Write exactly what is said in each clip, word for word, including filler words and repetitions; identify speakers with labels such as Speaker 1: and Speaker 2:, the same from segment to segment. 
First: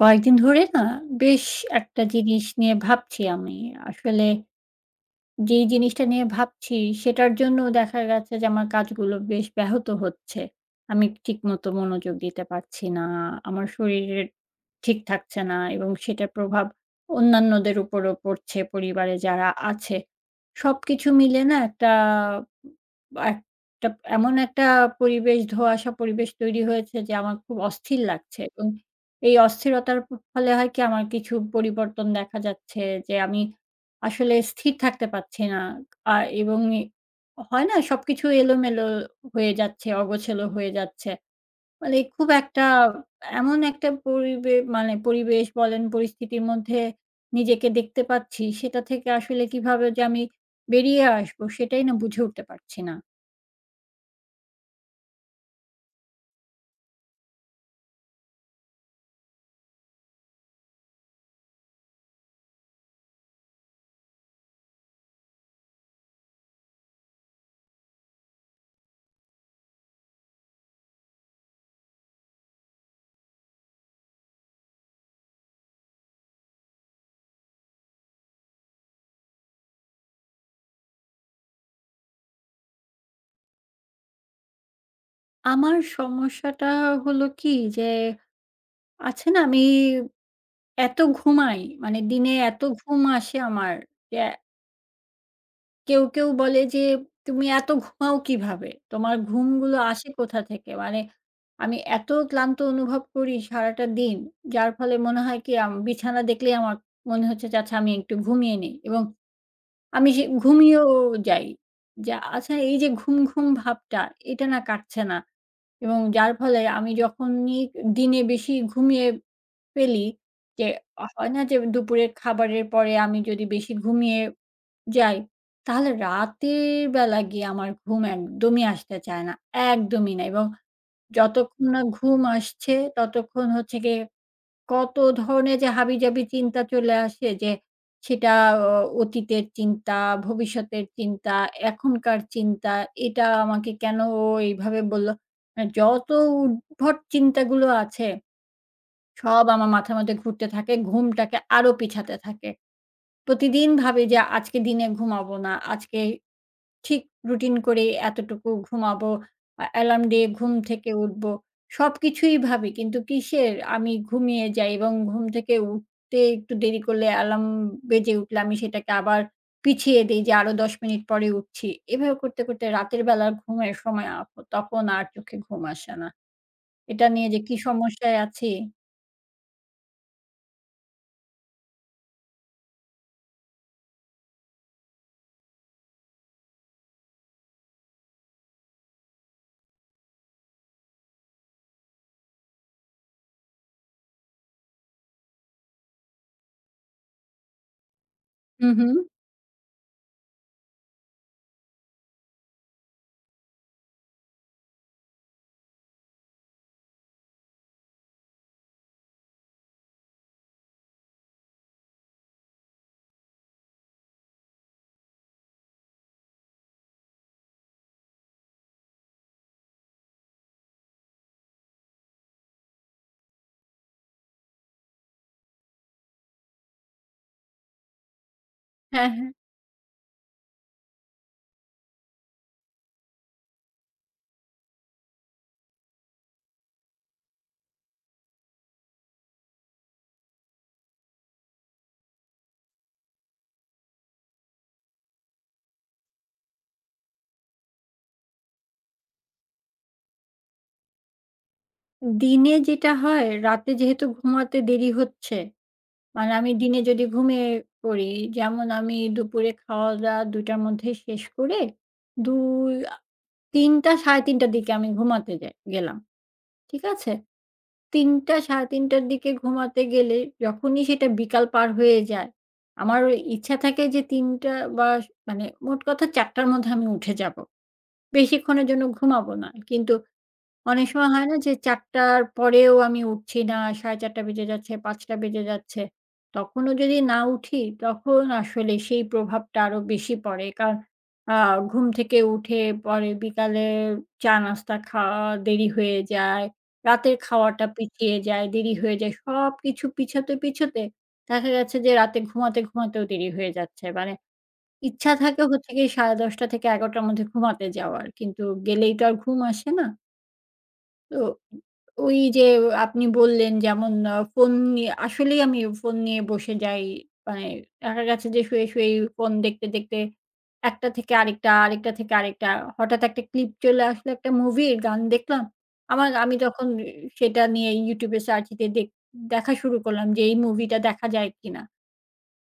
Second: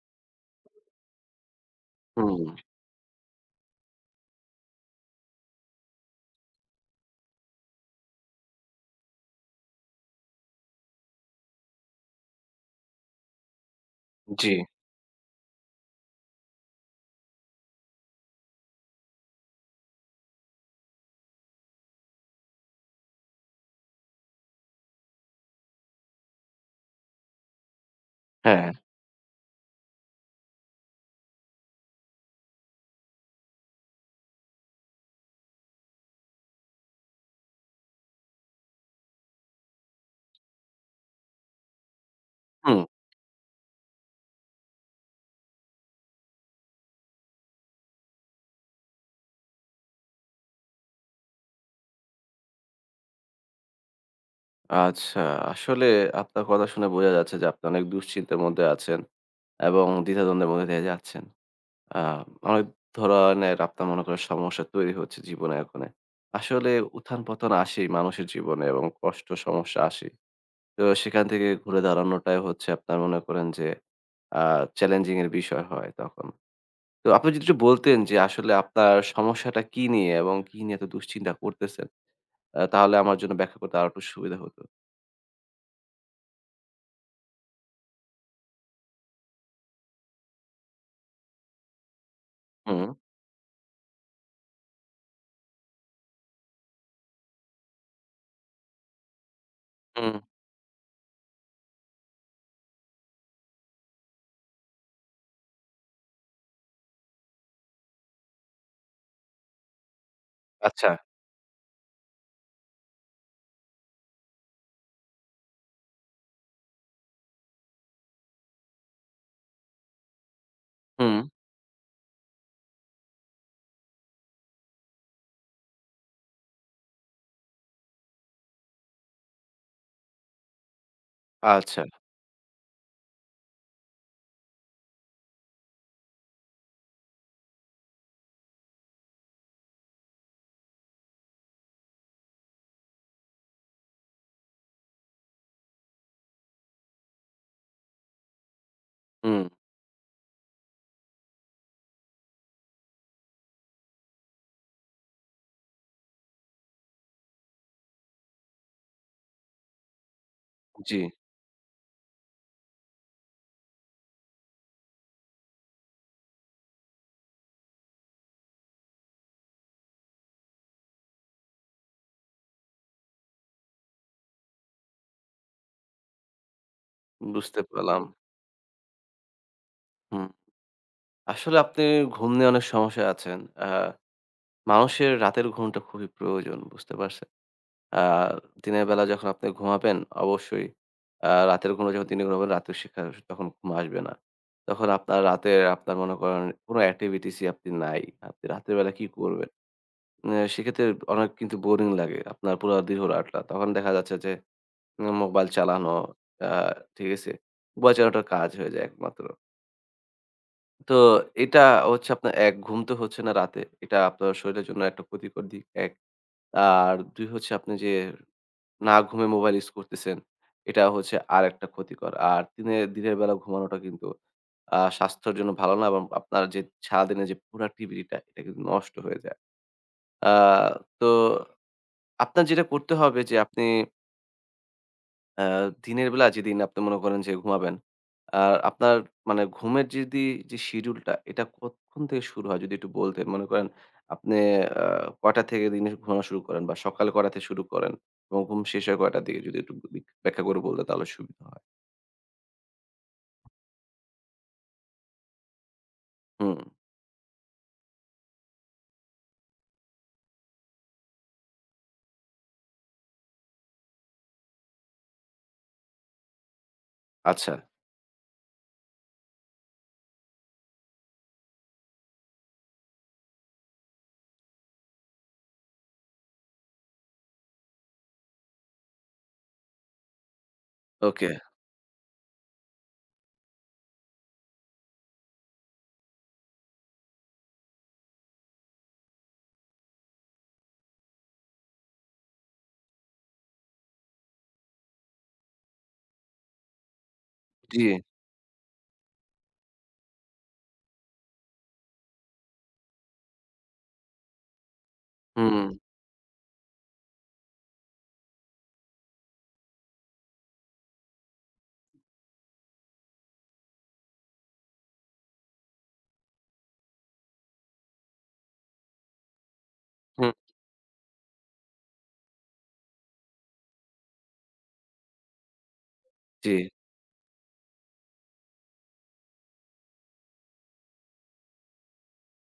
Speaker 1: কয়েকদিন ধরে না, বেশ একটা
Speaker 2: হুম,
Speaker 1: জিনিস নিয়ে ভাবছি আমি। আসলে যেই জিনিসটা নিয়ে ভাবছি সেটার জন্য দেখা গেছে যে আমার কাজগুলো বেশ ব্যাহত হচ্ছে। আমি ঠিকমতো মনোযোগ দিতে পারছি না। আমার শরীরে
Speaker 2: জি,
Speaker 1: ঠিক থাকছে না এবং সেটার প্রভাব অন্যান্যদের উপরও পড়ছে, পরিবারে যারা আছে। সবকিছু মিলে না একটা একটা এমন একটা পরিবেশ, ধোঁয়াশা পরিবেশ তৈরি হয়েছে যে আমার খুব অস্থির লাগছে এবং
Speaker 2: হ্যাঁ,
Speaker 1: এই অস্থিরতার ফলে হয় কি আমার কিছু পরিবর্তন দেখা যাচ্ছে যে আমি আসলে স্থির থাকতে পারছি না। আ এবং এ হয় না? সবকিছু এলোমেলো হয়ে যাচ্ছে, অগোছালো হয়ে যাচ্ছে। মানে খুব একটা
Speaker 2: হুম।
Speaker 1: এমন একটা পরিবে মানে পরিবেশ বলেন, পরিস্থিতির মধ্যে নিজেকে দেখতে পাচ্ছি, সেটা থেকে আসলে কিভাবে যে আমি বেরিয়ে আসবো, সেটাই না বুঝে উঠতে পারছি না।
Speaker 2: আচ্ছা, আসলে আপনার কথা শুনে বোঝা যাচ্ছে যে আপনি অনেক দুশ্চিন্তার মধ্যে আছেন এবং দ্বিধাদ্বন্দ্বের মধ্যে দিয়ে যাচ্ছেন। আ অনেক ধরনের আপনার মনে করেন সমস্যা তৈরি হচ্ছে জীবনে এখনে। আসলে উত্থান-পতন আসেই মানুষের জীবনে এবং কষ্ট সমস্যা আসেই। তো সেখান থেকে ঘুরে দাঁড়ানোটাই হচ্ছে আপনার মনে করেন যে আ চ্যালেঞ্জিং এর বিষয় হয় তখন। তো আপনি যদি একটু বলতেন যে আসলে আপনার সমস্যাটা কী নিয়ে এবং কী নিয়ে এত দুশ্চিন্তা করতেছেন? আ তাহলে আমার জন্য ব্যাখ্যা করতে আরো একটু সুবিধা হতো।
Speaker 1: আমার সমস্যাটা হলো কি? যে আছে না? আমি এত ঘুমাই, মানে দিনে এত
Speaker 2: হুম,
Speaker 1: ঘুম আসে আমার যে কেউ, কেউ বলে যে, "তুমি এত ঘুমাও কিভাবে? তোমার ঘুমগুলো আসে
Speaker 2: হুম,
Speaker 1: কোথা থেকে?" মানে আমি এত ক্লান্ত অনুভব করি সারাটা দিন, যার ফলে মনে হয় কি আম বিছানা দেখলেই আমার মনে হচ্ছে যে, "আচ্ছা আমি একটু ঘুমিয়ে নেই" এবং আমি সে ঘুমিয়েও
Speaker 2: আচ্ছা,
Speaker 1: যাই। যা আচ্ছা এই যে ঘুম, ঘুম ভাবটা এটা না কাটছে না এবং যার ফলে আমি যখনই দিনে বেশি ঘুমিয়ে ফেলি যে,
Speaker 2: হুম,
Speaker 1: হয় না যে দুপুরের খাবারের পরে আমি যদি বেশি ঘুমিয়ে যাই। তাহলে রাতের বেলা গিয়ে আমার ঘুম একদমই আসতে চায় না। একদমই না। এবং যতক্ষণ না
Speaker 2: আচ্ছা,
Speaker 1: ঘুম আসছে ততক্ষণ হচ্ছে গিয়ে কত ধরনের যে হাবিজাবি চিন্তা চলে আসে যে সেটা অ অতীতের চিন্তা, ভবিষ্যতের চিন্তা, এখনকার চিন্তা, এটা আমাকে কেন ও এইভাবে বলল? মানে যত উদ্ভট চিন্তাগুলো আছে
Speaker 2: হুম,
Speaker 1: সব আমার মাথার মধ্যে ঘুরতে থাকে। ঘুমটাকে আরো পিছাতে থাকে। প্রতিদিন ভাবি যে আজকে দিনে ঘুমাবো না। আজকে ঠিক রুটিন করে এতটুকু ঘুমাবো, আ অ্যালার্ম দিয়ে ঘুম থেকে
Speaker 2: জি,
Speaker 1: উঠবো। সবকিছুই ভাবি কিন্তু কিসের? আমি ঘুমিয়ে যাই এবং ঘুম থেকে উঠতে একটু দেরি করলে অ্যালার্ম বেজে উঠলে আমি সেটাকে আবার পিছিয়ে দেই যে আরো দশ মিনিট পরে উঠছি। এভাবে করতে, করতে রাতের বেলার ঘুমের সময় আ তখন আর চোখে ঘুম আসে না। এটা নিয়ে যে কি
Speaker 2: বুঝতে পারলাম।
Speaker 1: সমস্যায় আছি।
Speaker 2: হুম, আসলে আপনি ঘুম নিয়ে অনেক সমস্যায় আছেন। আ মানুষের রাতের ঘুমটা খুবই প্রয়োজন, বুঝতে পারছেন? আ দিনের বেলা যখন আপনি ঘুমাবেন অবশ্যই আ রাতের ঘুমটা যখন দিনে ঘুমাবেন রাতে সেখা তখন ঘুম আসবে না। তখন আপনার রাতে আপনার মনে করেন কোনো অ্যাক্টিভিটিস ই আপনি নাই। আপনি
Speaker 1: হুম,
Speaker 2: রাতের বেলা
Speaker 1: হুম।
Speaker 2: কি করবেন? এ সেক্ষেত্রে অনেক কিন্তু বোরিং লাগে আপনার পুরা দীর্ঘ রাতটা। তখন দেখা যাচ্ছে যে উম মোবাইল চালানো আ ঠিক আছে? মোবাইল চালানোটার কাজ হয়ে যায় একমাত্র। তো এটা হচ্ছে আপনার এক ঘুম তো হচ্ছে না রাতে। এটা আপনার শরীরের জন্য একটা ক্ষতিকর দিক এক। আর দুই হচ্ছে আপনি যে না ঘুমিয়ে মোবাইল ইউজ করতেছেন, এটা হচ্ছে আরেকটা ক্ষতিকর। আর দিনে দিনের বেলা ঘুমানোটা কিন্তু আ স্বাস্থ্যের জন্য ভালো না এবং আপনার যে সারাদিনের যে প্রোডাক্টিভিটিটা এটা কিন্তু নষ্ট
Speaker 1: হ্যাঁ,
Speaker 2: হয়ে
Speaker 1: হ্যাঁ।
Speaker 2: যায়। আ তো আপনার যেটা করতে হবে যে আপনি দিনের বেলা যেদিন আপনি মনে করেন যে ঘুমাবেন, আর আপনার মানে ঘুমের যদি যে শিডিউলটা এটা কতক্ষণ থেকে শুরু হয়? যদি একটু বলতেন। মনে করেন আপনি আ কয়টা থেকে দিনে ঘুমানো শুরু করেন বা সকালে কয়টা থেকে শুরু করেন এবং ঘুম শেষ হয় কয়টার দিকে? যদি একটু বি ব্যাখ্যা করে বললে তাহলে সুবিধা হয়।
Speaker 1: দিনে যেটা হয় রাতে যেহেতু ঘুমাতে দেরি হচ্ছে, মানে আমি
Speaker 2: হুম,
Speaker 1: দিনে যদি ঘুমিয়ে পড়ি, যেমন আমি দুপুরে খাওয়া-দাওয়া দুইটার টার মধ্যে শেষ করে দুই আ ৩টা সাড়ে তিনটা টার দিকে আমি ঘুমাতে যাই গেলাম। ঠিক আছে?
Speaker 2: আচ্ছা।
Speaker 1: ৩টা সাড়ে তিনটা টার দিকে ঘুমাতে গেলে যখনই সেটা বিকাল পার হয়ে যায়, আমার ওই ইচ্ছা থাকে যে ৩টা বা স মানে মোট কথা চারটার টার মধ্যে আমি উঠে যাব। বেশিক্ষণের জন্য ঘুমাবো না। কিন্তু অনেক সময় হয়
Speaker 2: ওকে।
Speaker 1: না যে চারটা র পরেও আমি উঠছি না, সাড়ে চারটা বেজে যাচ্ছে, পাঁচটা বেজে যাচ্ছে। তখনও যদি না উঠি, তখন আসলে সেই প্রভাবটা আরো বেশি পড়ে। কারণ আ ঘুম থেকে উঠে পরে বিকালে চা-নাস্তা খাওয়া দেরি হয়ে যায়। রাতের খাওয়াটা
Speaker 2: জি।
Speaker 1: পিছিয়ে যায়, দেরি হয়ে যায়। সবকিছু পিছাতে, পিছাতে দেখা গেছে যে রাতে ঘুমাতে, ঘুমাতেও দেরি হয়ে যাচ্ছে। মানে ইচ্ছা থাকে
Speaker 2: হুম, হুম।
Speaker 1: হচ্ছে গিয়ে সাড়ে দশটা থেকে এগারোটা র মধ্যে ঘুমাতে যাওয়ার। কিন্তু গেলেই তো আর ঘুম আসে না। তো ওই যে আপনি বললেন যেমন আ ফোন নিয়ে আসলেই আমি ফোন নিয়ে বসে যাই। মানে দেখা গেছে যে শুয়ে, শুয়েই ফোন দেখতে, দেখতে একটা থেকে আরেকটা, আরেকটা থেকে আরেকটা। হঠাৎ একটা ক্লিপ চলে আসলো, একটা মুভির গান দেখলাম। আমার আমি
Speaker 2: জি।
Speaker 1: তখন সেটা নিয়ে YouTube এ সার্চ দিয়ে দেখ দেখা শুরু করলাম যে এই মুভিটা দেখা যায় কিনা।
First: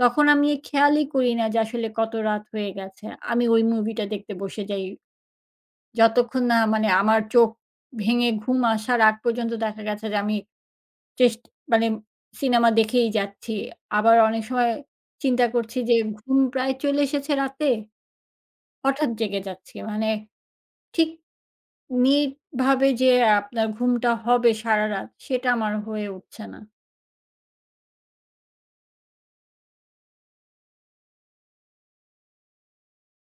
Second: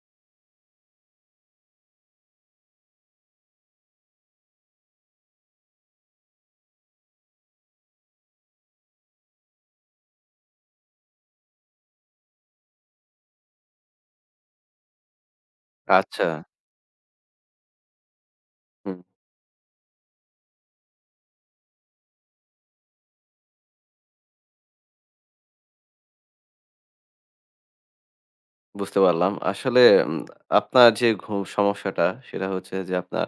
Speaker 1: তখন আমি খেয়ালই করি না যে আসলে কত রাত হয়ে গেছে। আমি ওই মুভিটা দেখতে বসে যাই। যতক্ষণ না মানে আমার চোখ ভেঙে ঘুম আসার আগ পর্যন্ত দেখা গেছে যে আমি চেষ্ট মানে সিনেমা দেখেই যাচ্ছি। আবার অনেক সময় চিন্তা করছি যে
Speaker 2: আচ্ছা।
Speaker 1: ঘুম প্রায় চলে এসেছে রাতে,
Speaker 2: হুম।
Speaker 1: হঠাৎ জেগে যাচ্ছি। মানে ঠিক নিটভাবে যে আপনার ঘুমটা হবে সারারাত, সেটা আমার হয়ে উঠছে না।
Speaker 2: বুঝতে পারলাম। আসলে উম আপনার যে ঘুম সমস্যাটা সেটা হচ্ছে যে আপনার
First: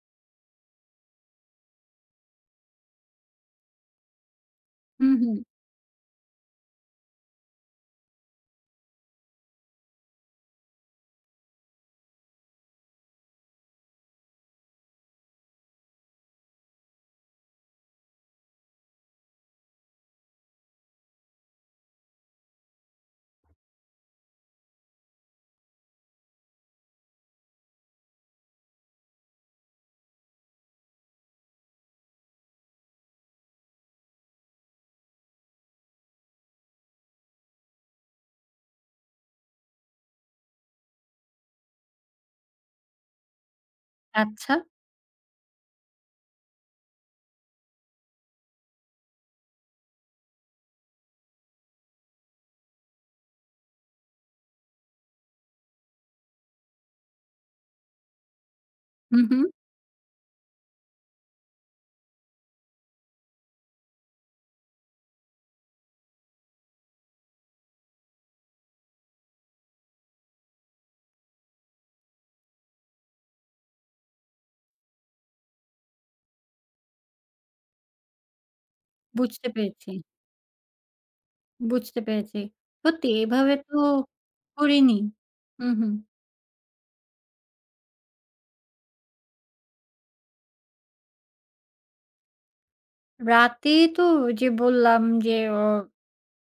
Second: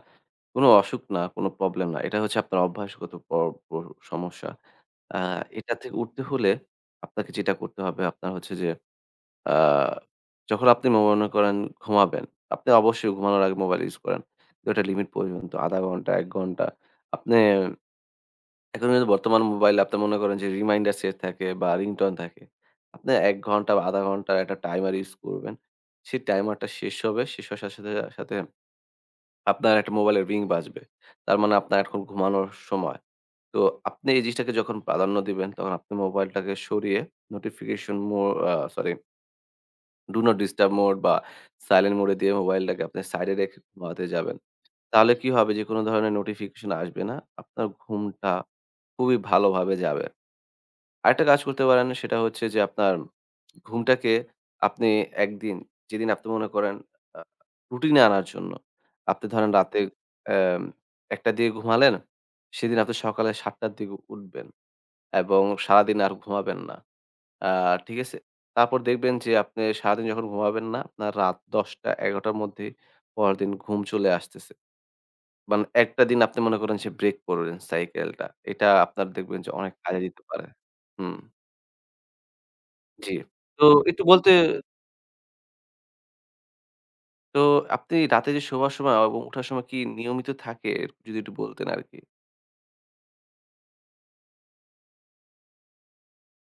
Speaker 2: কোনো অসুখ না, কোনো প্রবলেম না। এটা হচ্ছে আপনার অভ্যাসগত প প সমস্যা।
Speaker 1: হুম,
Speaker 2: আ
Speaker 1: হুম।
Speaker 2: এটা থেকে উঠতে হলে আপনাকে যেটা করতে হবে আপনার হচ্ছে যে আ যখন আপনি মনে করেন ঘুমাবেন, আপনি অবশ্যই ঘুমানোর আগে মোবাইল ইউজ করেন। কিন্তু একটা লিমিট পর্যন্ত আধা ঘন্টা, এক ঘন্টা। আপনি এখন কিন্তু বর্তমান মোবাইলে আপনি মনে করেন যে রিমাইন্ডার সেট থাকে বা রিংটোন থাকে। আপনি এক ঘন্টা বা আধা ঘন্টার একটা টাইমার ইউজ করবেন। সেই টাইমারটা শেষ হবে। শেষ হওয়ার সাথে, সাথে, সাথে আপনার একটা মোবাইলের রিং বাজবে। তার মানে আপনার এখন ঘুমানোর সময়। তো আপনি এই জিনিসটাকে যখন প্রাধান্য দিবেন তখন আপনি মোবাইলটাকে সরিয়ে নোটিফিকেশন মো আ sorry, do not disturb mode বা সাইলেন্ট মোড এ দিয়ে মোবাইলটাকে আপনি সাইডে রেখে ঘুমাতে যাবেন।
Speaker 1: আচ্ছা।
Speaker 2: তাহলে কি হবে যে কোনো ধরনের নোটিফিকেশন আসবে না। আপনার ঘুমটা খুবই ভালোভাবে যাবে। আরেকটা কাজ করতে পারেন সেটা হচ্ছে যে আপনার ঘুমটাকে আপনি একদিন যেদিন আপনি মনে করেন আ রুটিনে আনার জন্য
Speaker 1: হুম,
Speaker 2: আপনি
Speaker 1: হুম।
Speaker 2: ধরেন রাতে অ্যাম একটা র দিকে ঘুমালেন, সেদিন আপনি সকালে সাতটা র দিকে উঠবেন এবং সারাদিন আর ঘুমাবেন না। আ ঠিক আছে? তারপর দেখবেন যে আপনি সারাদিন যখন ঘুমাবেন না, আপনার রাত দশটা থেকে এগারোটা র মধ্যেই পরের দিন ঘুম চলে আসতেছে। মানে একটা দিন আপনি মনে করেন যে ব্রেক করলেন সাইকেলটা। এটা আপনার দেখবেন
Speaker 1: বুঝতে
Speaker 2: যে অনেক
Speaker 1: পেরেছি,
Speaker 2: কাজে দিতে পারে। হুম।
Speaker 1: বুঝতে পেরেছি। সত্যি
Speaker 2: জি।
Speaker 1: এভাবে
Speaker 2: তো
Speaker 1: তো
Speaker 2: একটু বলতে
Speaker 1: করিনি। হুম, হুম।
Speaker 2: তো আপনি রাতে যে শোবার সময় এবং ওঠার সময় কি নিয়মিত থাকে? যদি একটু বলতেন আরকি।
Speaker 1: রাতে তো ওই যে বললাম যে অ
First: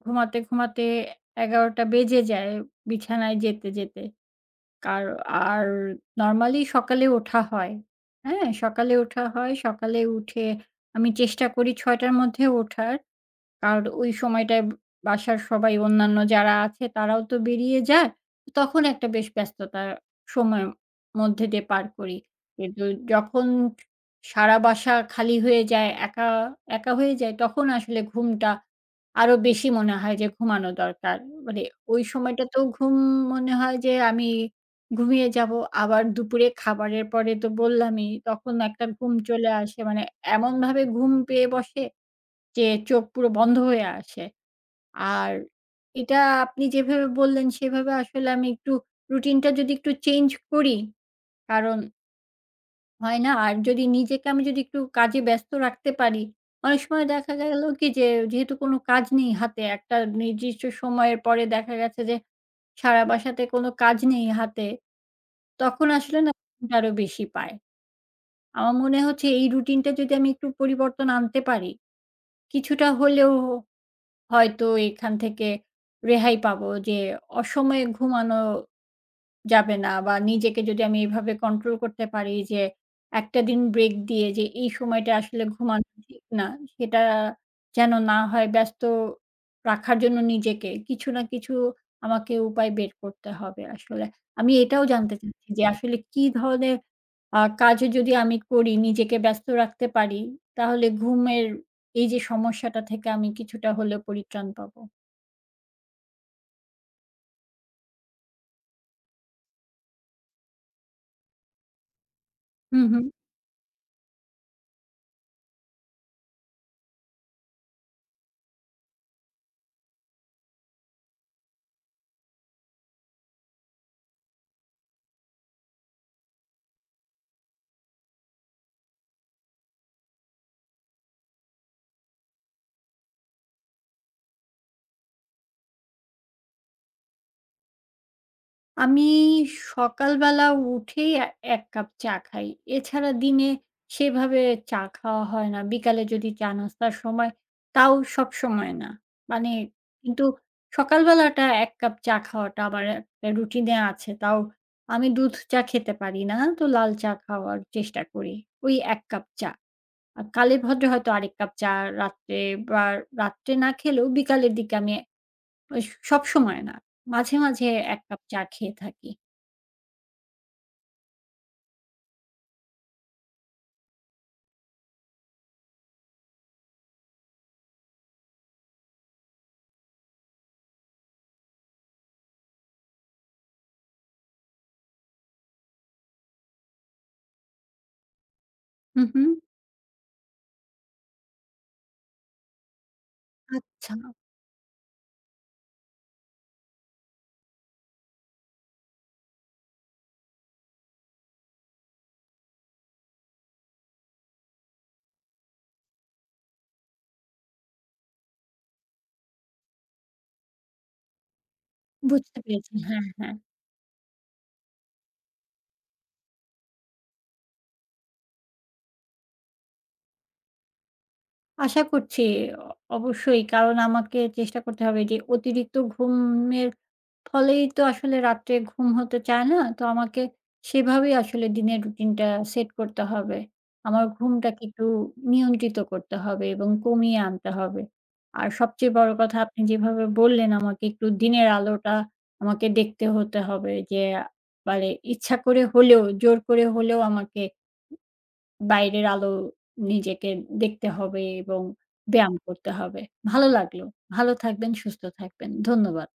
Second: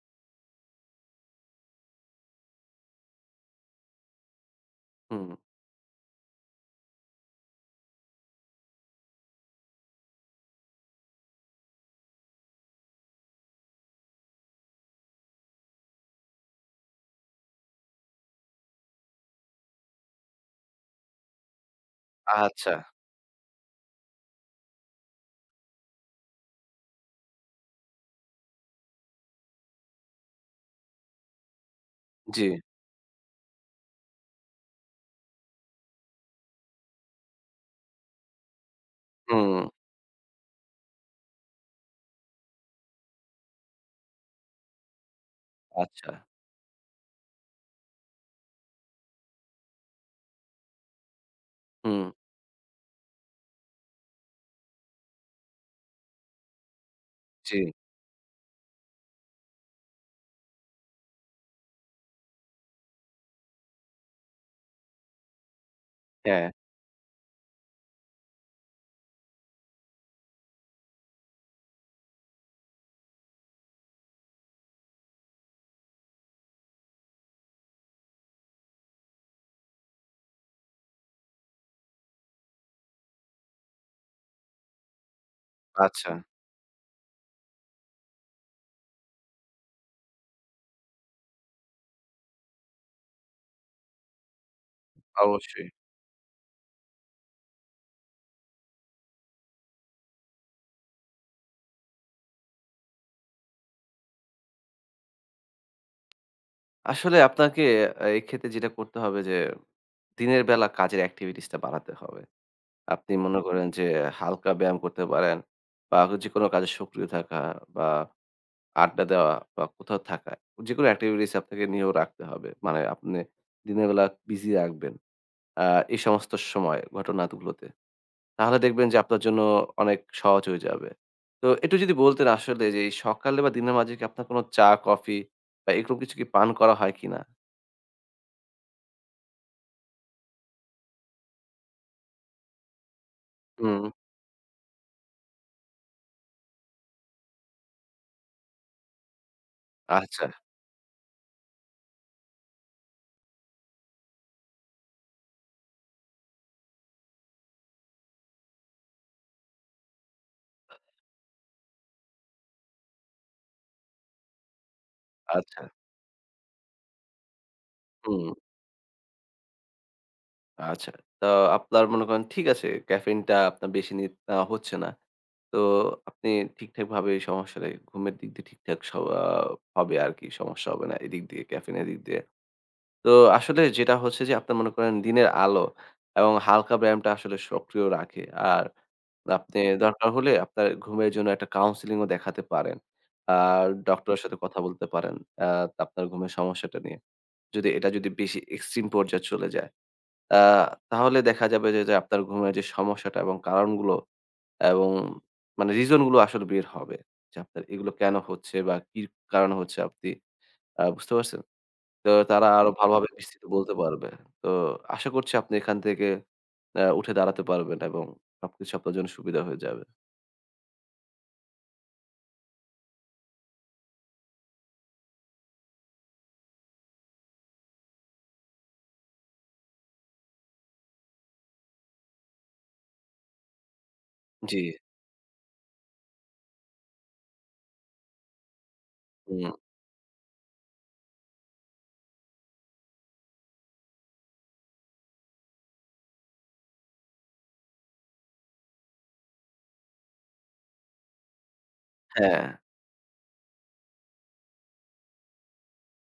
Speaker 1: ঘুমাতে, ঘুমাতে এগারোটা বেজে যায় বিছানায় যেতে, যেতে। কার
Speaker 2: হুম।
Speaker 1: আর নরমালি সকালে ওঠা হয়। হ্যাঁ? সকালে ওঠা হয়। সকালে উঠে আমি চেষ্টা করি ছয়টা টার মধ্যে ওঠার। কারণ ওই সময়টায় বাসার সবাই, অন্যান্য যারা আছে তারাও তো বেরিয়ে যায়। তখন একটা বেশ ব্যস্ততার সময়ের মধ্যে দিয়ে পার করি।
Speaker 2: আচ্ছা।
Speaker 1: কিন্তু যখন সারা বাসা খালি হয়ে যায়, একা, একা হয়ে যায় তখন আসলে ঘুমটা আরো বেশি মনে হয় যে ঘুমানো দরকার। মানে ওই
Speaker 2: জি।
Speaker 1: সময়টাতেও ঘুম মনে হয় যে আমি ঘুমিয়ে যাবো। আবার দুপুরে খাবারের পরে তো বললামই তখন একটা ঘুম চলে
Speaker 2: হুম।
Speaker 1: আসে। মানে এমনভাবে ঘুম পেয়ে বসে যে চোখ পুরো বন্ধ হয়ে আসে। আর
Speaker 2: আচ্ছা।
Speaker 1: এটা আপনি যেভাবে বললেন সেভাবে আসলে আমি একটু রুটিনটা যদি একটু চেঞ্জ করি, কারণ
Speaker 2: হুম।
Speaker 1: হয় না? আর যদি নিজেকে, আমি যদি একটু কাজে ব্যস্ত রাখতে পারি, অনেক সময় দেখা
Speaker 2: জি।
Speaker 1: গেল কি যে যেহেতু কোনো কাজ নেই হাতে, একটা নির্দিষ্ট সময়ের পরে দেখা গেছে যে সারা বাসাতে কোনো কাজ নেই হাতে, তখন আসলে না
Speaker 2: হ্যাঁ।
Speaker 1: ঘুমটা আরো বেশি পায়। আমার মনে হচ্ছে এই রুটিনটা যদি আমি একটু পরিবর্তন আনতে পারি, কিছুটা হলেও হয়তো এখান থেকে রেহাই পাবো যে অসময়ে ঘুমানো যাবে না, বা নিজেকে যদি আমি এভাবে কন্ট্রোল করতে পারি যে একটা দিন ব্রেক দিয়ে যে এই সময়টা আসলে ঘুমানো
Speaker 2: আচ্ছা।
Speaker 1: ঠিক না, সেটা যেন না হয়, ব্যস্ত রাখার জন্য নিজেকে কিছু না কিছু আমাকে উপায় বের করতে হবে আসলে। আমি এটাও জানতে চাচ্ছি যে
Speaker 2: অবশ্যই।
Speaker 1: আসলে কি ধরনের আ কাজ যদি আমি করি, নিজেকে ব্যস্ত রাখতে পারি তাহলে ঘুমের এই যে সমস্যাটা থেকে আমি কিছুটা হলেও পরিত্রাণ পাবো?
Speaker 2: আসলে আপনাকে আ এক্ষেত্রে যেটা করতে হবে যে দিনের বেলা কাজের activities টা বাড়াতে হবে।
Speaker 1: হুম, হুম।
Speaker 2: আপনি মনে করেন যে হালকা ব্যায়াম করতে পারেন বা যেকোনো কাজে সক্রিয় থাকা বা আড্ডা দেওয়া বা কোথাও থাকা। যেকোনো activities আপনাকে নিয়েও রাখতে হবে। মানে আপনি দিনের বেলা বিজি রাখবেন। আ এই সমস্ত সময় ঘটনাগুলোতে। তাহলে দেখবেন যে আপনার জন্য অনেক সহজ হয়ে যাবে। তো একটু যদি বলতেন আসলে যে এই সকালে বা দিনের মাঝে কি আপনার কোনো চা, কফি বা এরকম কিছু কি পান করা হয় কিনা?
Speaker 1: আমি সকালবেলা উঠেই এ এক কাপ চা খাই। এছাড়া দিনে
Speaker 2: হুম।
Speaker 1: সেভাবে চা খাওয়া হয় না। বিকালে যদি চা নাস্তার সময়, তাও সবসময় না। মানে
Speaker 2: আচ্ছা,
Speaker 1: কিন্তু সকালবেলাটা এক কাপ চা খাওয়াটা আমার একটা রুটিনে আছে। তাও আমি দুধ চা খেতে পারি না, তো লাল চা খাওয়ার চেষ্টা করি। ওই এক কাপ চা। আর কালে ভদ্রে হয়তো আরেক কাপ চা রাত্রে, বা রাত্রে না খেলেও বিকালের দিকে আমি,
Speaker 2: আচ্ছা।
Speaker 1: ওই সবসময় না, মাঝে, মাঝে এক কাপ
Speaker 2: হুম।
Speaker 1: চা খেয়ে থাকি।
Speaker 2: আচ্ছা। তো আপনার মনে করেন ঠিক আছে ক্যাফেইনটা আপনার বেশি নি নেওয়া হচ্ছে না। তো আপনি ঠিকঠাকভাবে সমস্যাটা ঘুমের দিক দিয়ে ঠিকঠাক স আ হবে আরকি। সমস্যা হবে না এদিক দিয়ে ক্যাফেইনের দিক দিয়ে। তো আসলে যেটা হচ্ছে যে আপনার মনে করেন দিনের আলো এবং হালকা ব্যায়ামটা আসলে সক্রিয় রাখে। আর
Speaker 1: হুম, হুম।
Speaker 2: আপনি দরকার হলে আপনার ঘুমের জন্য একটা কাউন্সেলিং ও দেখাতে পারেন। আর
Speaker 1: আচ্ছা।
Speaker 2: ডক্টরের সাথে কথা বলতে পারেন। আ আপনার ঘুমের সমস্যাটা নিয়ে। যদি এটা যদি বেশি এক্সট্রিম পর্যায়ে চলে যায়। আ তাহলে দেখা যাবে যে, যে আপনার ঘুমের যে সমস্যাটা এবং কারণগুলো এবং মানে রিজন গুলো আসলে বের হবে। যে আপনার এগুলো কেন হচ্ছে বা কি কারণে হচ্ছে আপনি আ বুঝতে পারছেন? তো
Speaker 1: বুঝতে
Speaker 2: তারা আরো
Speaker 1: পেরেছি।
Speaker 2: হুম।
Speaker 1: হ্যাঁ,
Speaker 2: ভালোভাবে
Speaker 1: হ্যাঁ।
Speaker 2: বিস্তৃত বলতে পারবে। তো আশা করছি আপনি এখান থেকে আ উঠে দাঁড়াতে পারবেন এবং সবকিছু আপনার জন্য সুবিধা হয়ে যাবে।
Speaker 1: আশা করছি অ অবশ্যই, কারণ আমাকে চেষ্টা করতে হবে যে অতিরিক্ত ঘুমের ফলেই তো আসলে রাত্রে ঘুম হতে চায় না। তো আমাকে সেভাবেই আসলে দিনের রুটিনটা সেট করতে হবে। আমার
Speaker 2: জি,
Speaker 1: ঘুমটাকে একটু নিয়ন্ত্রিত করতে হবে এবং কমিয়ে আনতে হবে। আর সবচেয়ে বড় কথা
Speaker 2: হুম,
Speaker 1: আপনি যেভাবে বললেন আমাকে একটু দিনের আলোটা আমাকে দেখতে হতে হবে যে, মানে ইচ্ছা করে হলেও, জোর করে হলেও আমাকে বাইরের আলো নিজেকে দেখতে হবে এবং ব্যায়াম
Speaker 2: হ্যাঁ।
Speaker 1: করতে হবে। ভালো লাগলো। ভালো থাকবেন, সুস্থ থাকবেন। ধন্যবাদ।